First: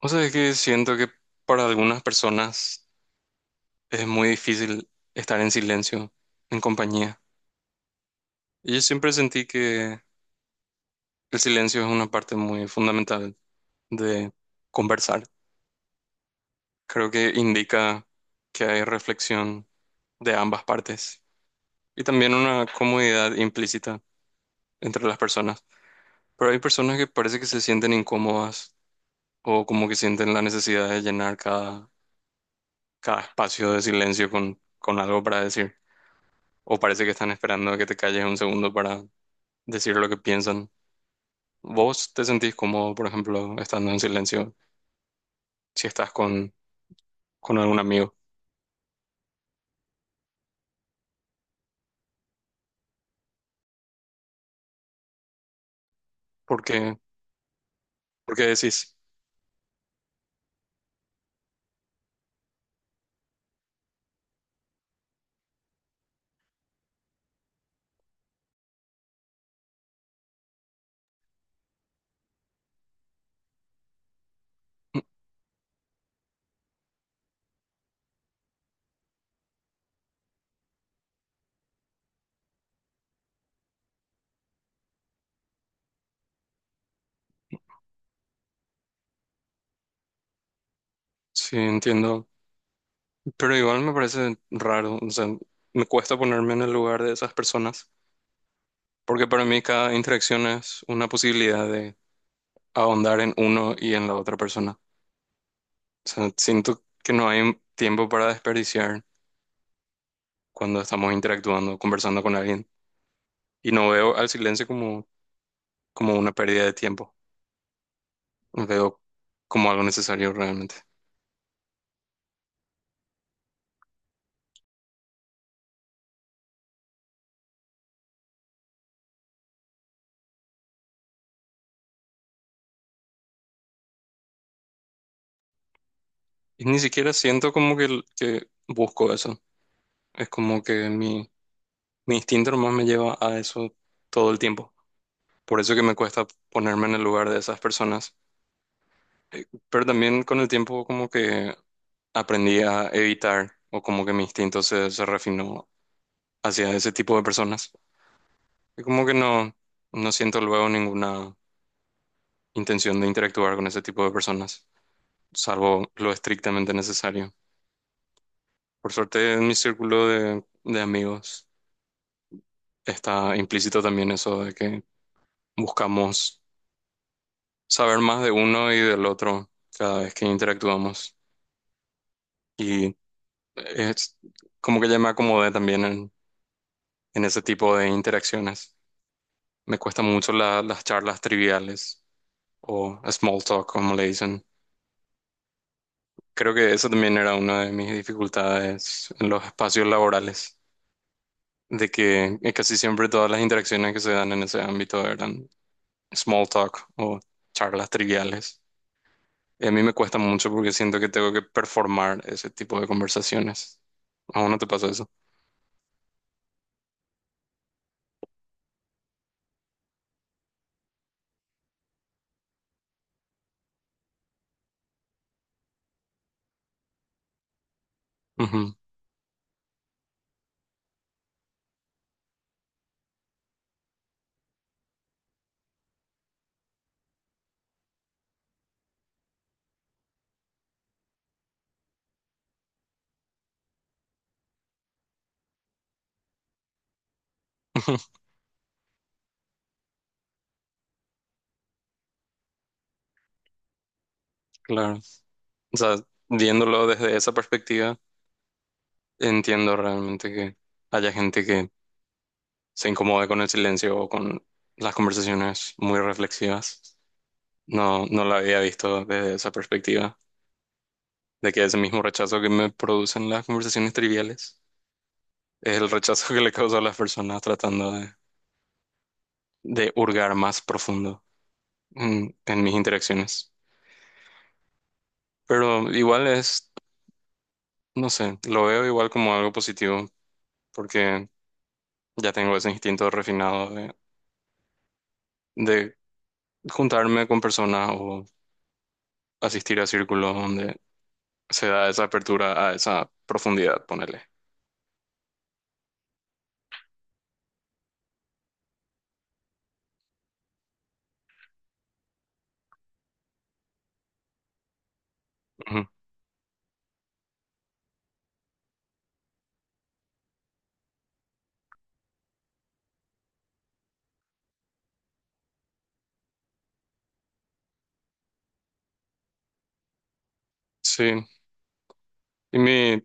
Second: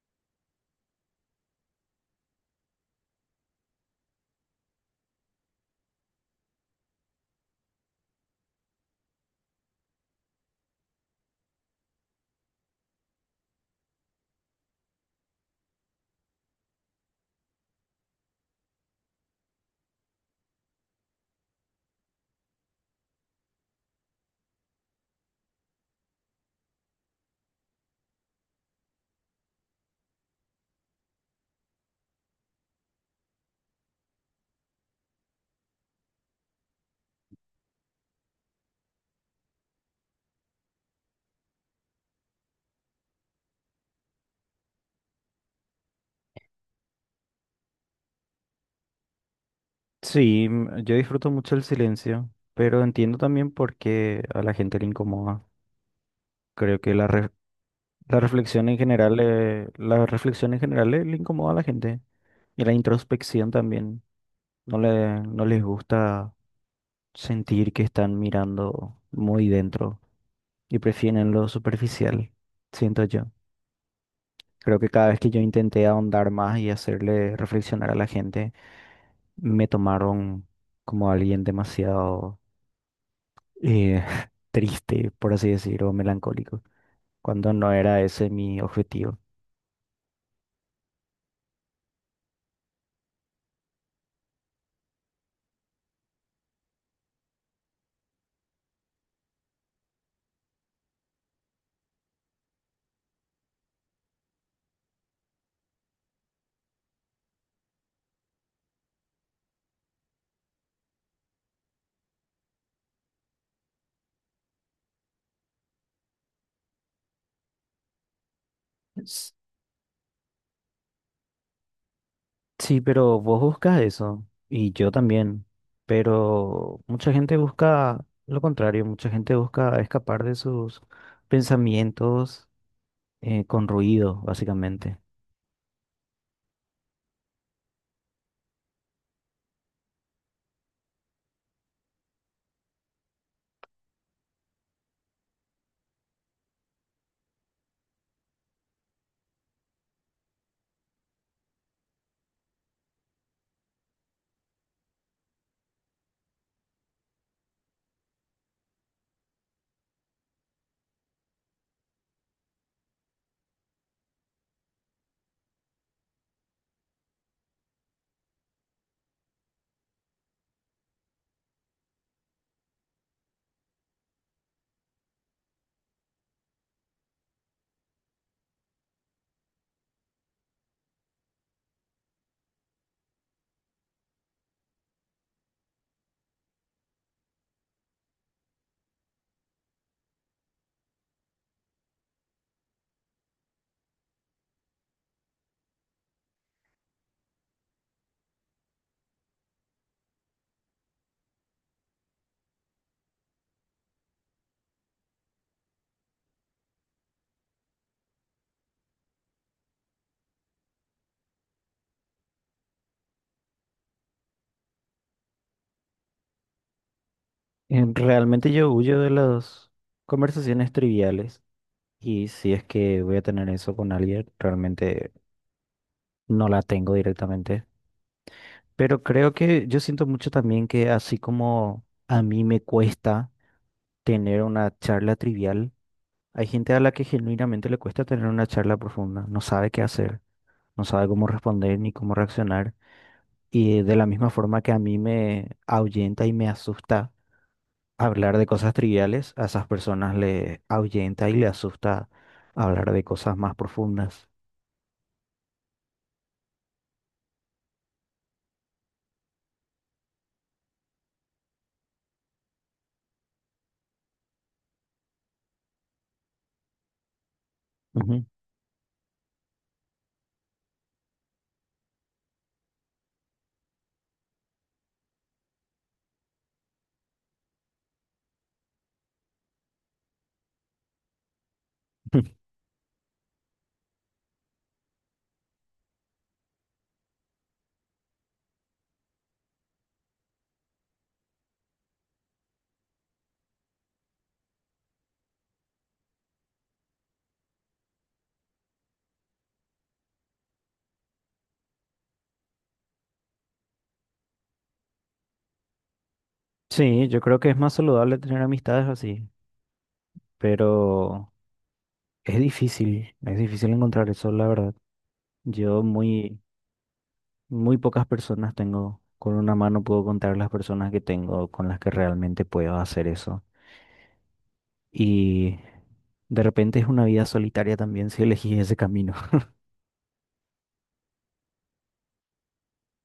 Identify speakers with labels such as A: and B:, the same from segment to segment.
A: O sea, es que siento que para algunas personas es muy difícil estar en silencio, en compañía. Y yo siempre sentí que el silencio es una parte muy fundamental de conversar. Creo que indica que hay reflexión de ambas partes y también una comodidad implícita entre las personas. Pero hay personas que parece que se sienten incómodas o como que sienten la necesidad de llenar cada espacio de silencio con algo para decir. O parece que están esperando a que te calles un segundo para decir lo que piensan. ¿Vos te sentís cómodo, por ejemplo, estando en silencio si estás con algún amigo?
B: Sí, mm, yo disfruto mucho el silencio, pero entiendo también por qué a la gente le incomoda.
A: ¿Por
B: Creo que
A: qué?
B: la
A: ¿Por qué
B: reflexión en
A: decís?
B: general, la reflexión en general le incomoda a la gente. Y la introspección también. No les gusta sentir que están mirando muy dentro y prefieren lo superficial, siento yo. Creo que cada vez que yo intenté ahondar más y hacerle reflexionar a la gente, me tomaron como alguien demasiado eh, triste, por así decirlo, melancólico, cuando no era ese mi objetivo.
A: Sí, entiendo. Pero igual me parece raro. O sea, me cuesta ponerme en el lugar de esas personas. Porque para mí cada interacción es una posibilidad de ahondar en uno y en la otra persona. O sea, siento que no hay tiempo para desperdiciar cuando estamos interactuando, conversando con alguien. Y no veo al silencio como una pérdida de tiempo. Veo
B: S-
A: como algo necesario realmente.
B: Sí, pero vos buscas eso, y yo también, pero mucha gente busca lo contrario, mucha gente busca escapar de sus pensamientos con ruido, básicamente.
A: Y ni siquiera siento como que busco eso. Es como que mi instinto nomás me lleva a eso todo el tiempo. Por eso que me cuesta ponerme en el lugar de esas personas. Pero también con el tiempo como que aprendí a evitar o como que mi instinto se refinó hacia ese tipo de personas. Y como que no, no siento luego ninguna intención de interactuar con ese tipo de personas, salvo lo estrictamente necesario. Por suerte, en mi círculo de amigos está implícito también eso de que buscamos saber más de uno y del otro cada vez que interactuamos. Y es como que ya me acomodé también en ese tipo de interacciones. Me cuestan mucho las charlas triviales o small talk, como le dicen. Creo que eso también era una de mis dificultades en los espacios laborales, de que casi siempre todas las interacciones que se dan en ese ámbito eran small talk o charlas triviales. Y a mí me cuesta mucho porque siento que tengo que performar ese tipo de conversaciones. ¿Aún no te pasa eso?
B: Realmente yo huyo de las conversaciones triviales, y si es que voy a tener eso con alguien, realmente no la tengo directamente.
A: Ujú.
B: Pero creo que yo siento mucho también que así como a mí me cuesta tener una charla trivial, hay gente a la que genuinamente le cuesta tener una charla profunda, no sabe qué hacer, no sabe cómo responder ni cómo reaccionar. Y de la misma forma que a mí me ahuyenta y me asusta hablar de cosas triviales, a esas personas le ahuyenta y le asusta hablar de cosas más profundas.
A: Claro. O sea, viéndolo desde esa perspectiva, entiendo realmente que haya gente que se incomode con el silencio o con las conversaciones muy reflexivas. No,
B: Ujú.
A: no la había visto desde esa perspectiva, de que ese mismo rechazo que me producen las conversaciones triviales es el rechazo que le causa a las personas tratando de hurgar más profundo en mis interacciones. Pero igual es, no sé, lo veo igual como algo positivo, porque ya tengo ese instinto refinado de juntarme con personas o asistir a círculos donde se da esa apertura a esa profundidad, ponerle.
B: Sí, yo creo que es más saludable tener amistades así, pero... es difícil encontrar eso, la verdad. Yo muy, muy pocas personas tengo, con una mano puedo contar las personas que tengo con las que realmente puedo hacer eso. Y de repente es una vida solitaria también si elegís ese camino.
A: Sí, y mi,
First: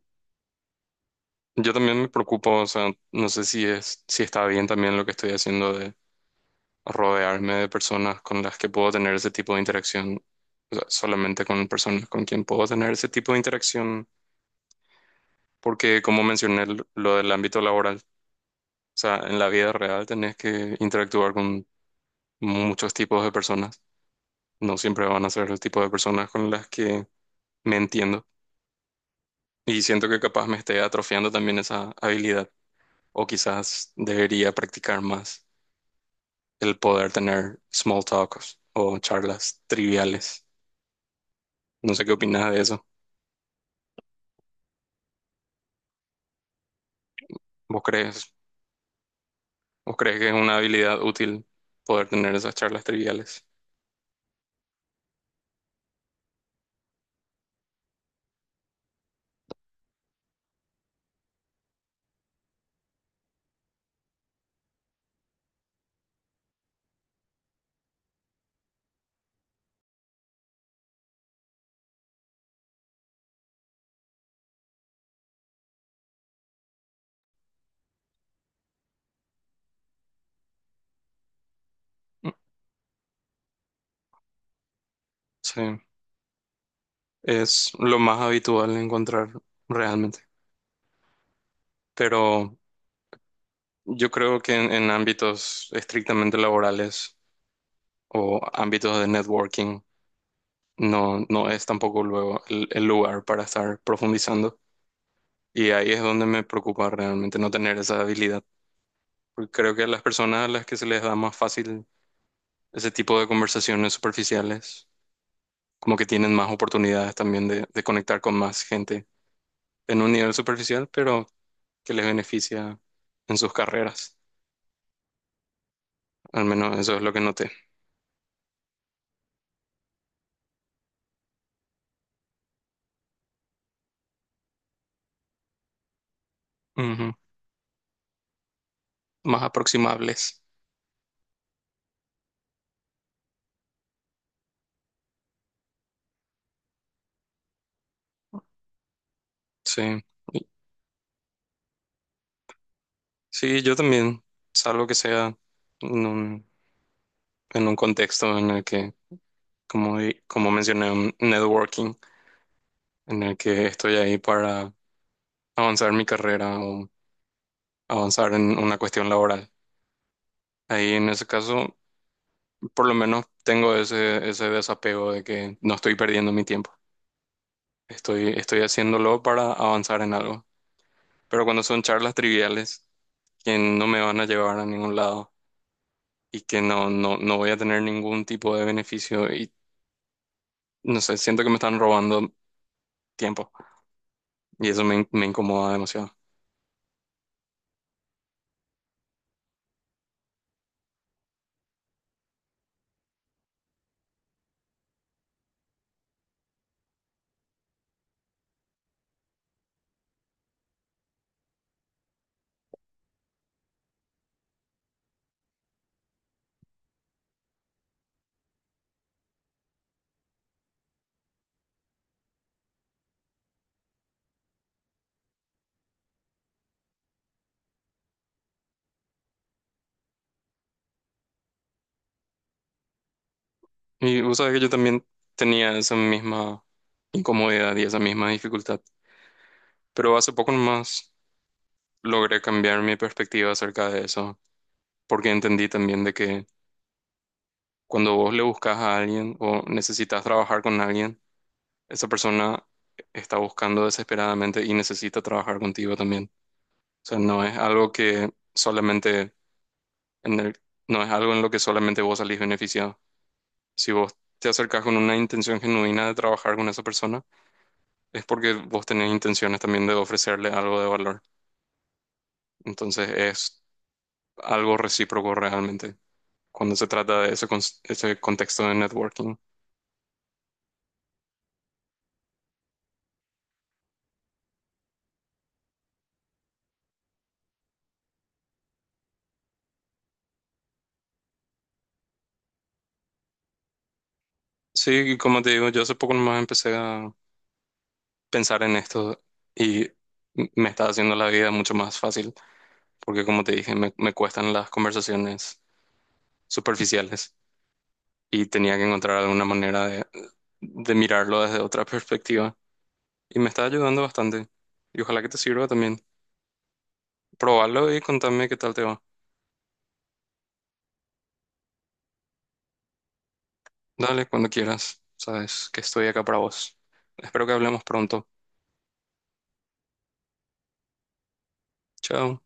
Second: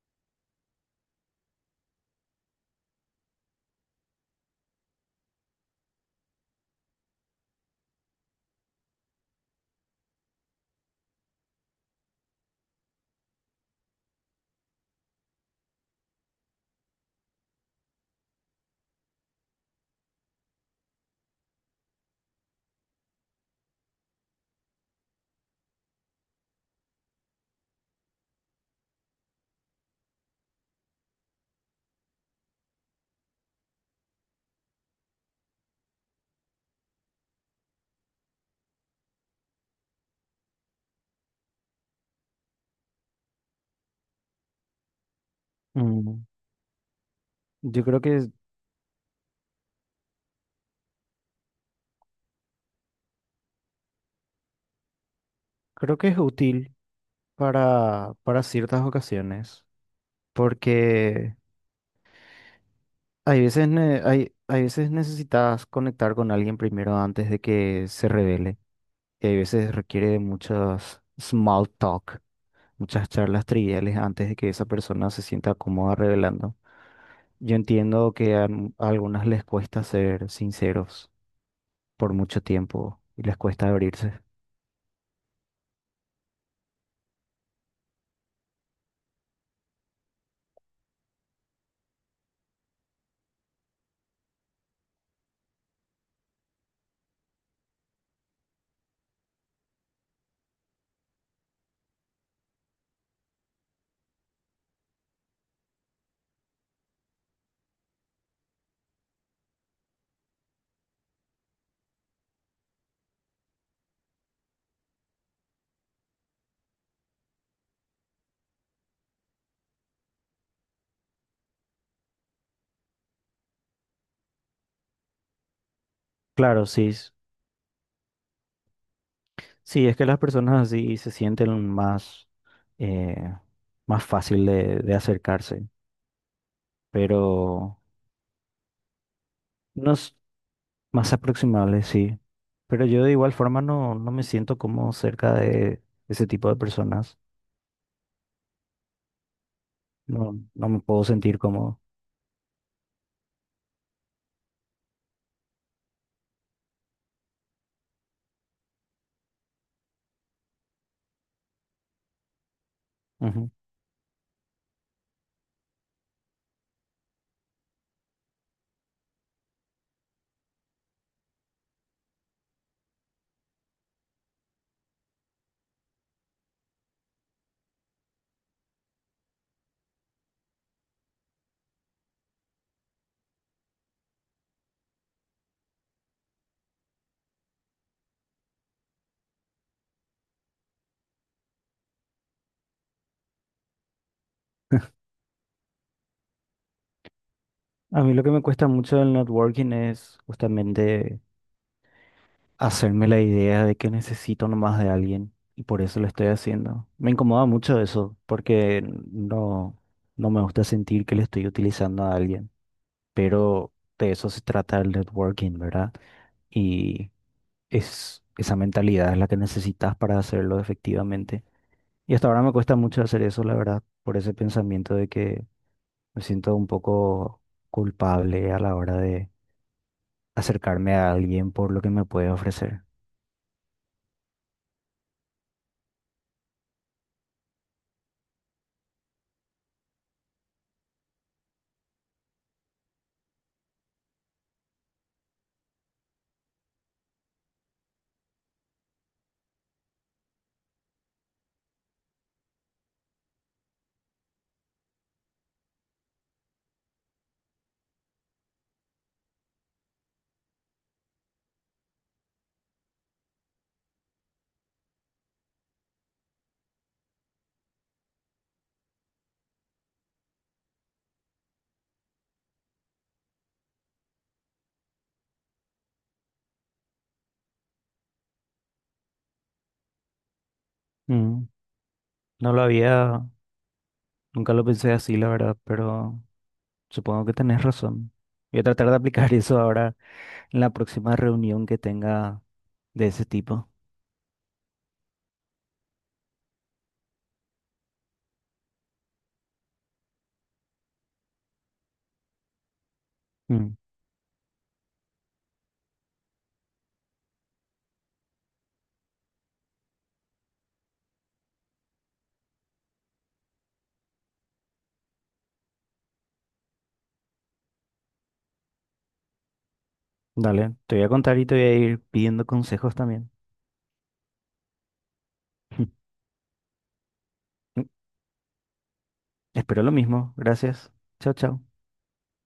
A: yo también me preocupo, o sea, no sé si es, si está bien también lo que estoy haciendo de rodearme de personas con las que puedo tener ese tipo de interacción, o sea, solamente con personas con quien puedo tener ese tipo de interacción, porque como mencioné lo del ámbito laboral, o sea, en la vida real tenés que interactuar con muchos tipos de personas, no siempre van a ser el tipo de personas con las que me entiendo y siento que capaz me esté atrofiando también esa habilidad o quizás debería practicar más el poder tener small talks o charlas triviales. No sé qué opinas de eso.
B: Mm,
A: ¿Vos
B: yo creo
A: crees, vos crees que es una habilidad útil poder tener esas charlas triviales?
B: creo que es útil para ciertas ocasiones, porque hay veces necesitas conectar con alguien primero antes de que se revele. Que a veces requiere de muchas small talk, muchas charlas triviales antes de que esa persona se sienta cómoda revelando. Yo entiendo que a algunas les cuesta ser sinceros por mucho tiempo y les cuesta abrirse.
A: Sí, es lo más habitual encontrar realmente. Pero yo creo que en ámbitos estrictamente laborales o ámbitos de networking no, no es tampoco luego el lugar para estar profundizando. Y ahí es donde me preocupa realmente no tener esa habilidad. Porque creo que a las personas a las que se les da más fácil ese tipo de conversaciones superficiales como que tienen más oportunidades también de conectar con más gente en un nivel superficial, pero que les beneficia en sus carreras. Al
B: Claro,
A: menos
B: sí,
A: eso es lo que noté.
B: sí, es que las personas así se sienten más, eh, más fácil de acercarse,
A: Ujú.
B: pero
A: Más
B: no s-
A: aproximables.
B: más aproximables, sí. Pero yo de igual forma no me siento como cerca de ese tipo de personas.
A: Sí.
B: No,
A: Y-
B: no me puedo sentir cómodo.
A: Sí, yo también, salvo que sea en un, en un contexto en el que, como, como mencioné, un networking, en el
B: Ujú.
A: que estoy ahí para avanzar mi carrera o avanzar en una cuestión laboral. Ahí en ese caso por lo menos tengo ese desapego de que no estoy perdiendo mi tiempo. Estoy haciéndolo para avanzar en algo. Pero cuando son charlas triviales, que no me van a llevar a ningún lado y que no voy a tener ningún tipo de beneficio y no sé, siento que me están robando tiempo y eso me incomoda demasiado.
B: A mí lo que me cuesta mucho del networking es justamente hacerme la idea de que necesito nomás de alguien y por eso lo estoy haciendo. Me incomoda mucho eso porque no, no me gusta sentir que le estoy utilizando a alguien, pero de eso se trata el networking, ¿verdad? Y es esa mentalidad es la que necesitas para hacerlo efectivamente. Y hasta ahora me cuesta mucho hacer eso, la verdad, por ese pensamiento de que me siento un poco culpable a la hora de acercarme a alguien por lo que me puede ofrecer.
A: Y vos sabés que yo también tenía esa misma incomodidad y esa misma dificultad, pero hace poco nomás logré cambiar mi perspectiva acerca de eso porque entendí también de que cuando vos le buscas a alguien o necesitas trabajar con alguien, esa persona está buscando desesperadamente y necesita trabajar contigo también. O sea, no es algo que solamente en el- no es algo en lo que solamente vos salís beneficiado. Si vos te acercás con una intención genuina de trabajar con esa persona, es porque vos tenés intenciones también de ofrecerle algo de valor. Entonces es algo recíproco realmente cuando se trata de ese contexto de networking.
B: Mm, no lo había, nunca lo pensé así, la verdad, pero supongo que tenés razón. Voy a tratar de aplicar eso ahora en la próxima reunión que tenga de ese tipo.
A: Sí, y como te digo, yo hace poco nomás empecé a pensar en esto y me está haciendo la vida mucho más fácil, porque como te
B: Mm,
A: dije, me cuestan las conversaciones superficiales y tenía que encontrar alguna manera de mirarlo desde otra perspectiva y me está ayudando bastante y ojalá que te sirva también. Probarlo y contame qué tal te va.
B: dale, te voy a contar y te voy a ir pidiendo consejos también.
A: Dale, cuando quieras, sabes que estoy acá para vos. Espero que hablemos pronto.
B: Espero lo mismo. Gracias. Chao, chao.
A: Chao.